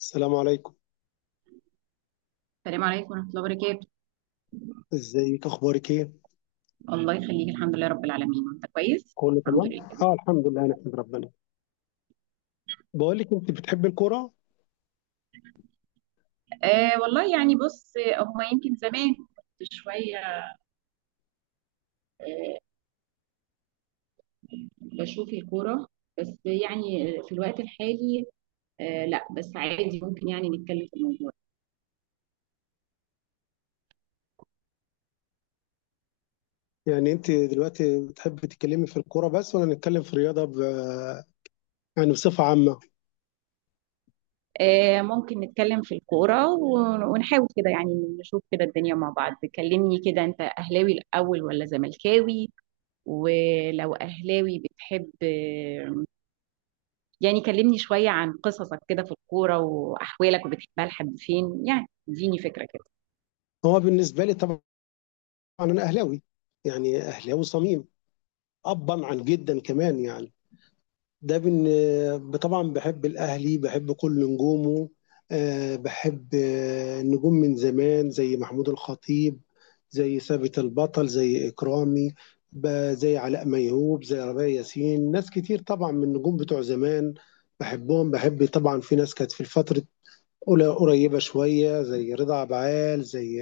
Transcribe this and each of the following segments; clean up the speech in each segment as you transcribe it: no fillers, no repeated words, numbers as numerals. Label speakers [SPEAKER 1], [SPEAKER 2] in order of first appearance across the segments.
[SPEAKER 1] السلام عليكم.
[SPEAKER 2] السلام عليكم ورحمة الله وبركاته.
[SPEAKER 1] ازيك؟ اخبارك ايه؟
[SPEAKER 2] الله يخليك، الحمد لله رب العالمين. انت كويس؟
[SPEAKER 1] كله
[SPEAKER 2] الحمد
[SPEAKER 1] تمام.
[SPEAKER 2] لله.
[SPEAKER 1] اه، الحمد لله، نحمد ربنا. بقول لك، انت بتحبي الكوره؟
[SPEAKER 2] آه والله، يعني بص هما يمكن زمان كنت شوية. آه بشوف الكورة، بس يعني في الوقت الحالي. آه، لا بس عادي، ممكن يعني نتكلم في الموضوع.
[SPEAKER 1] يعني انت دلوقتي بتحبي تتكلمي في الكوره بس، ولا نتكلم في الرياضه يعني بصفه عامه؟
[SPEAKER 2] آه، ممكن نتكلم في الكورة ونحاول كده يعني نشوف كده الدنيا مع بعض. كلمني كده، انت اهلاوي الاول ولا زملكاوي؟ ولو اهلاوي بتحب، يعني كلمني شوية عن قصصك كده في الكورة وأحوالك، وبتحبها لحد فين؟ يعني اديني فكرة كده.
[SPEAKER 1] هو بالنسبه لي طبعا، انا اهلاوي، يعني اهلاوي صميم، ابا عن جدا كمان يعني. طبعا بحب الاهلي، بحب كل نجومه. بحب نجوم من زمان زي محمود الخطيب، زي ثابت البطل، زي اكرامي، زي علاء ميهوب، زي ربيع ياسين، ناس كتير طبعا من النجوم بتوع زمان، بحبهم. بحب طبعا في ناس كانت في الفترة قريبة شوية، زي رضا عبعال، زي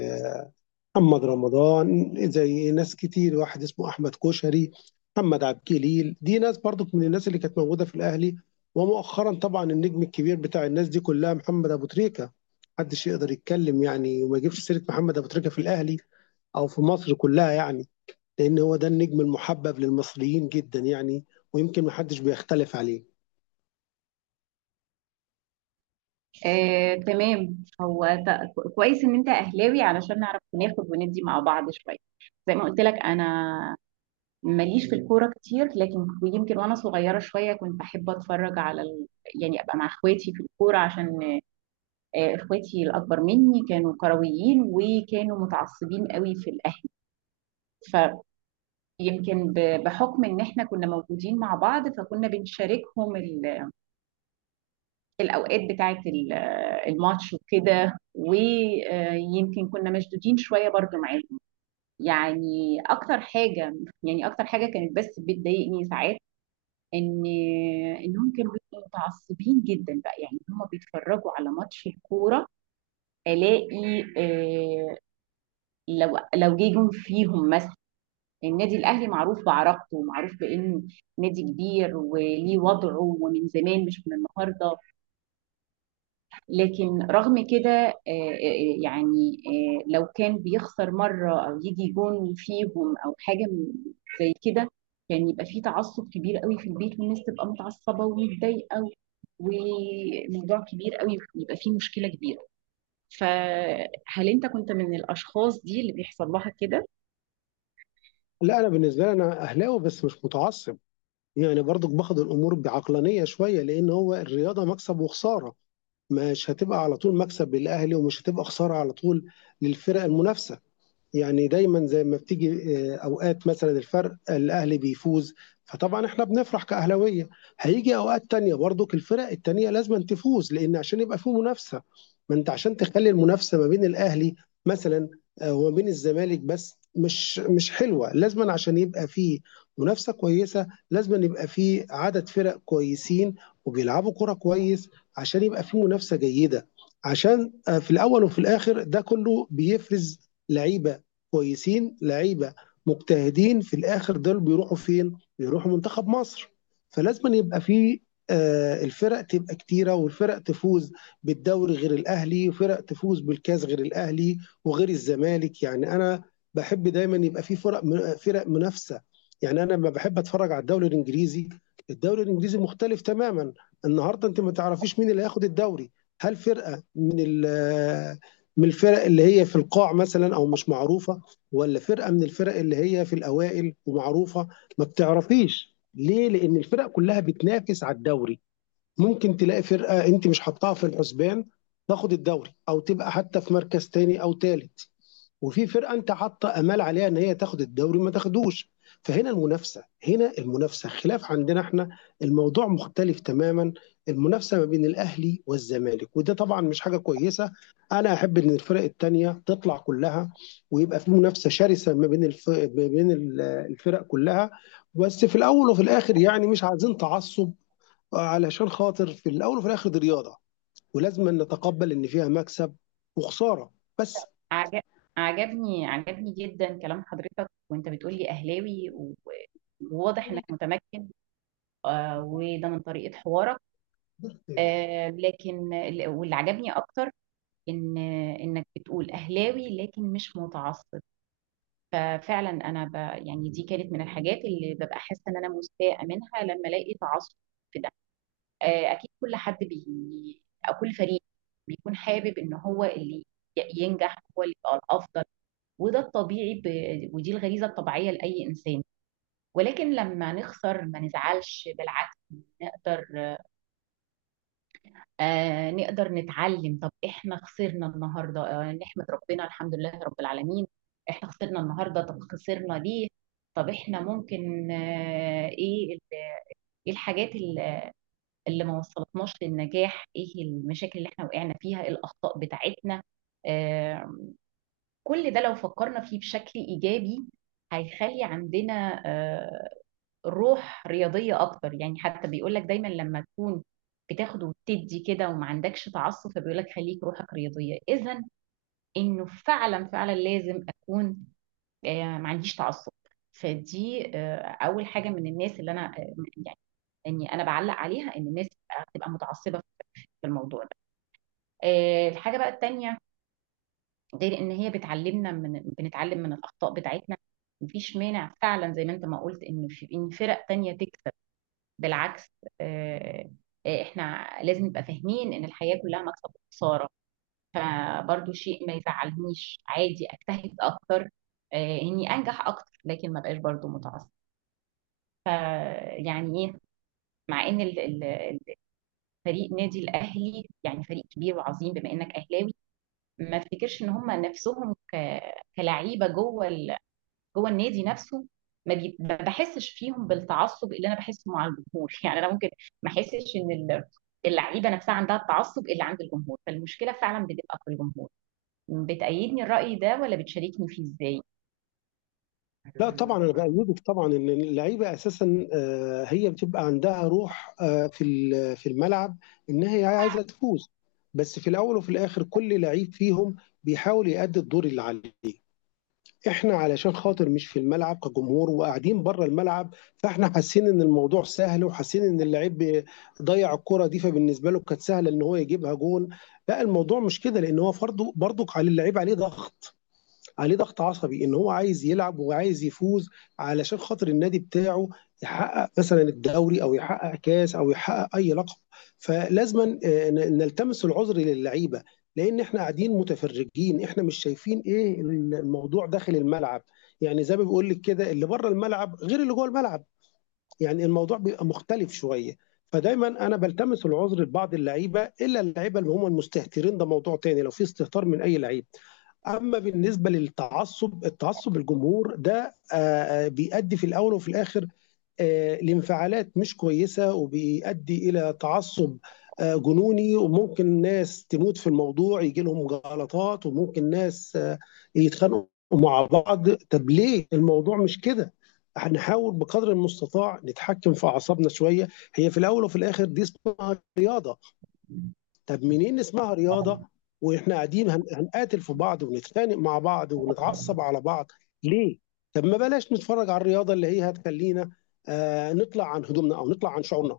[SPEAKER 1] محمد رمضان، زي ناس كتير، واحد اسمه احمد كوشري، محمد عبد الجليل، دي ناس برضو من الناس اللي كانت موجوده في الاهلي. ومؤخرا طبعا النجم الكبير بتاع الناس دي كلها محمد ابو تريكه. محدش يقدر يتكلم يعني وما يجيبش سيره محمد ابو تريكه في الاهلي او في مصر كلها يعني، لان هو ده النجم المحبب للمصريين جدا يعني، ويمكن محدش بيختلف عليه.
[SPEAKER 2] آه، تمام. هو كويس ان انت اهلاوي علشان نعرف ناخد وندي مع بعض شويه. زي ما قلت لك، انا ماليش في الكوره كتير، لكن يمكن وانا صغيره شويه كنت بحب اتفرج على يعني ابقى مع اخواتي في الكوره، عشان اخواتي الاكبر مني كانوا كرويين وكانوا متعصبين قوي في الاهلي. يمكن بحكم ان احنا كنا موجودين مع بعض، فكنا بنشاركهم الاوقات بتاعه الماتش وكده. ويمكن كنا مشدودين شويه برضو معاهم. يعني اكتر حاجه يعني اكتر حاجه كانت بس بتضايقني ساعات، ان انهم كانوا بيبقوا متعصبين جدا بقى، يعني هم بيتفرجوا على ماتش الكوره. الاقي لو جه جون فيهم مثلا. النادي الاهلي معروف بعراقته، ومعروف بانه نادي كبير وليه وضعه ومن زمان مش من النهارده. لكن رغم كده، لو كان بيخسر مره او يجي جون فيهم او حاجه زي كده، كان يعني يبقى فيه تعصب كبير قوي في البيت، والناس تبقى متعصبه ومتضايقه، وموضوع كبير قوي يبقى فيه مشكله كبيره. فهل انت كنت من الاشخاص دي اللي بيحصل لها كده؟
[SPEAKER 1] لا، انا بالنسبه لي انا اهلاوي بس مش متعصب، يعني برضو باخد الامور بعقلانيه شويه، لان هو الرياضه مكسب وخساره. مش هتبقى على طول مكسب للاهلي، ومش هتبقى خساره على طول للفرق المنافسه. يعني دايما زي ما بتيجي، اوقات مثلا الفرق الاهلي بيفوز، فطبعا احنا بنفرح كاهلاويه. هيجي اوقات تانية برضك الفرق التانية لازم تفوز، لان عشان يبقى فيه منافسه. ما انت عشان تخلي المنافسه ما بين الاهلي مثلا، وما بين الزمالك بس، مش حلوه لازما، عشان يبقى فيه منافسه كويسه، لازما يبقى فيه عدد فرق كويسين وبيلعبوا كره كويس، عشان يبقى فيه منافسه جيده، عشان في الاول وفي الاخر ده كله بيفرز لعيبه كويسين، لعيبه مجتهدين، في الاخر دول بيروحوا فين؟ بيروحوا منتخب مصر. فلازم يبقى في الفرق تبقى كتيرة، والفرق تفوز بالدوري غير الأهلي، وفرق تفوز بالكاس غير الأهلي وغير الزمالك. يعني أنا بحب دايما يبقى في فرق، فرق منافسة. يعني أنا لما بحب أتفرج على الدوري الإنجليزي، الدوري الإنجليزي مختلف تماما. النهاردة أنت ما تعرفيش مين اللي هياخد الدوري، هل فرقة من الفرق اللي هي في القاع مثلا أو مش معروفة، ولا فرقه من الفرق اللي هي في الاوائل ومعروفه. ما بتعرفيش ليه؟ لان الفرق كلها بتنافس على الدوري. ممكن تلاقي فرقه انت مش حاطاها في الحسبان تاخد الدوري، او تبقى حتى في مركز تاني او تالت، وفي فرقه انت حاطه امال عليها ان هي تاخد الدوري ما تاخدوش. فهنا المنافسه، هنا المنافسه خلاف عندنا احنا. الموضوع مختلف تماما. المنافسه ما بين الاهلي والزمالك، وده طبعا مش حاجه كويسه. انا احب ان الفرق التانيه تطلع كلها، ويبقى في منافسه شرسه ما بين ما بين الفرق كلها. بس في الاول وفي الاخر يعني مش عايزين تعصب، علشان خاطر في الاول وفي الاخر دي رياضه، ولازم نتقبل ان فيها مكسب وخساره بس.
[SPEAKER 2] عجب عجبني جدا كلام حضرتك، وانت بتقولي اهلاوي وواضح انك متمكن. وده من طريقة حوارك. لكن واللي عجبني اكتر ان انك بتقول اهلاوي لكن مش متعصب. ففعلا انا يعني دي كانت من الحاجات اللي ببقى حاسه ان انا مستاءه منها، لما الاقي تعصب في ده. اكيد كل حد او كل فريق بيكون حابب ان هو اللي ينجح، هو اللي يبقى الافضل. وده الطبيعي ودي الغريزة الطبيعية لأي إنسان. ولكن لما نخسر ما نزعلش، بالعكس، نقدر نقدر نتعلم. طب إحنا خسرنا النهاردة. نحمد ربنا، الحمد لله رب العالمين. إحنا خسرنا النهاردة، طب خسرنا ليه؟ طب إحنا ممكن إيه الحاجات اللي ما وصلتناش للنجاح؟ إيه المشاكل اللي إحنا وقعنا فيها؟ ايه الأخطاء بتاعتنا؟ آه كل ده لو فكرنا فيه بشكل إيجابي هيخلي عندنا روح رياضية أكتر. يعني حتى بيقولك دايما لما تكون بتاخد وتدي كده وما عندكش تعصب، فبيقولك خليك روحك رياضية. إذا إنه فعلا فعلا لازم أكون ما عنديش تعصب. فدي أول حاجة من الناس اللي أنا يعني إني أنا بعلق عليها، إن الناس تبقى متعصبة في الموضوع ده. الحاجة بقى التانية، غير ان هي بتعلمنا بنتعلم من الاخطاء بتاعتنا. مفيش مانع فعلا، زي ما انت ما قلت، ان فرق تانية تكسب. بالعكس. آه، احنا لازم نبقى فاهمين ان الحياة كلها مكسب وخسارة. فبرضو شيء ما يزعلنيش، عادي، اجتهد اكتر اني انجح اكتر، لكن ما بقاش برضو متعصب. ف- يعني ايه، مع ان فريق نادي الاهلي يعني فريق كبير وعظيم، بما انك اهلاوي، ما افتكرش ان هم نفسهم كلعيبه جوه النادي نفسه. ما بحسش فيهم بالتعصب اللي انا بحسه مع الجمهور يعني انا ممكن ما احسش ان اللعيبه نفسها عندها التعصب اللي عند الجمهور. فالمشكله فعلا بتبقى في الجمهور. بتأيدني الرأي ده ولا بتشاركني فيه، ازاي؟
[SPEAKER 1] لا طبعا انا بايدك طبعا، ان اللعيبه اساسا هي بتبقى عندها روح في في الملعب، ان هي عايزه تفوز. بس في الاول وفي الاخر كل لعيب فيهم بيحاول يأدي الدور اللي عليه. احنا علشان خاطر مش في الملعب، كجمهور وقاعدين بره الملعب، فاحنا حاسين ان الموضوع سهل، وحاسين ان اللعيب ضيع الكرة دي، فبالنسبه له كانت سهله ان هو يجيبها جون. لا الموضوع مش كده، لان هو برضه برضك على اللعيب عليه ضغط، عليه ضغط عصبي، ان هو عايز يلعب وعايز يفوز علشان خاطر النادي بتاعه، يحقق مثلا الدوري او يحقق كاس او يحقق اي لقب. فلازما نلتمس العذر للعيبه، لان احنا قاعدين متفرجين، احنا مش شايفين ايه الموضوع داخل الملعب. يعني زي ما بيقول لك كده، اللي بره الملعب غير اللي جوه الملعب، يعني الموضوع بيبقى مختلف شويه. فدايما انا بلتمس العذر لبعض اللعيبه، الا اللعيبه اللي هم المستهترين، ده موضوع تاني لو في استهتار من اي لعيب. اما بالنسبه للتعصب، التعصب الجمهور ده بيؤدي في الاول وفي الاخر لانفعالات مش كويسه، وبيؤدي الى تعصب جنوني، وممكن ناس تموت في الموضوع يجي لهم جلطات، وممكن ناس يتخانقوا مع بعض. طب ليه الموضوع مش كده؟ هنحاول بقدر المستطاع نتحكم في اعصابنا شويه. هي في الاول وفي الاخر دي اسمها رياضه. طب منين اسمها رياضه واحنا قاعدين هنقاتل في بعض، ونتخانق مع بعض، ونتعصب على بعض؟ ليه؟ طب ما بلاش نتفرج على الرياضه اللي هي هتخلينا آه نطلع عن هدومنا، او نطلع عن شعورنا.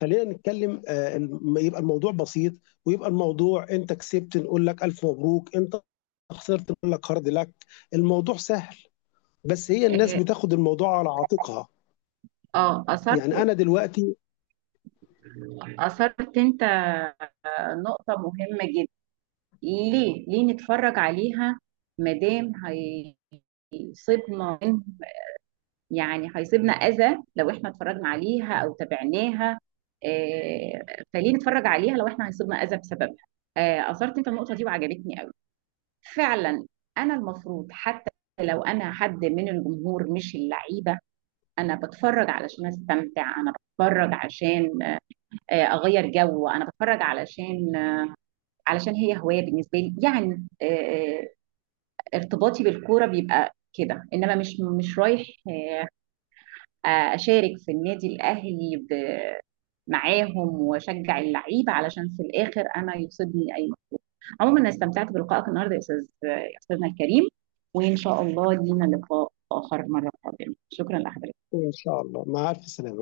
[SPEAKER 1] خلينا نتكلم آه يبقى الموضوع بسيط، ويبقى الموضوع انت كسبت نقول لك الف مبروك، انت خسرت نقول لك هارد لك. الموضوع سهل، بس هي الناس
[SPEAKER 2] إيه،
[SPEAKER 1] بتاخد الموضوع على عاتقها.
[SPEAKER 2] اه اثرت
[SPEAKER 1] يعني انا دلوقتي،
[SPEAKER 2] اثرت انت نقطه مهمه جدا. ليه ليه نتفرج عليها، مادام هيصيبنا هيصيبنا أذى لو إحنا اتفرجنا عليها أو تابعناها؟ آه، فليه نتفرج عليها لو إحنا هيصيبنا أذى بسببها؟ أثرت أنت النقطة دي وعجبتني قوي، فعلا. أنا المفروض حتى لو أنا حد من الجمهور مش اللعيبة، أنا بتفرج علشان أستمتع، أنا بتفرج عشان أغير جو، أنا بتفرج علشان علشان هي هواية بالنسبة لي. يعني ارتباطي بالكورة بيبقى كده، انما مش رايح اشارك في النادي الاهلي معاهم واشجع اللعيبه، علشان في الاخر انا يصيبني اي. عموما انا استمتعت بلقائك النهارده يا استاذ، يا استاذنا الكريم. وان شاء الله لينا لقاء اخر مره قادمه. شكرا لحضرتك.
[SPEAKER 1] ان شاء الله، مع الف سلامه.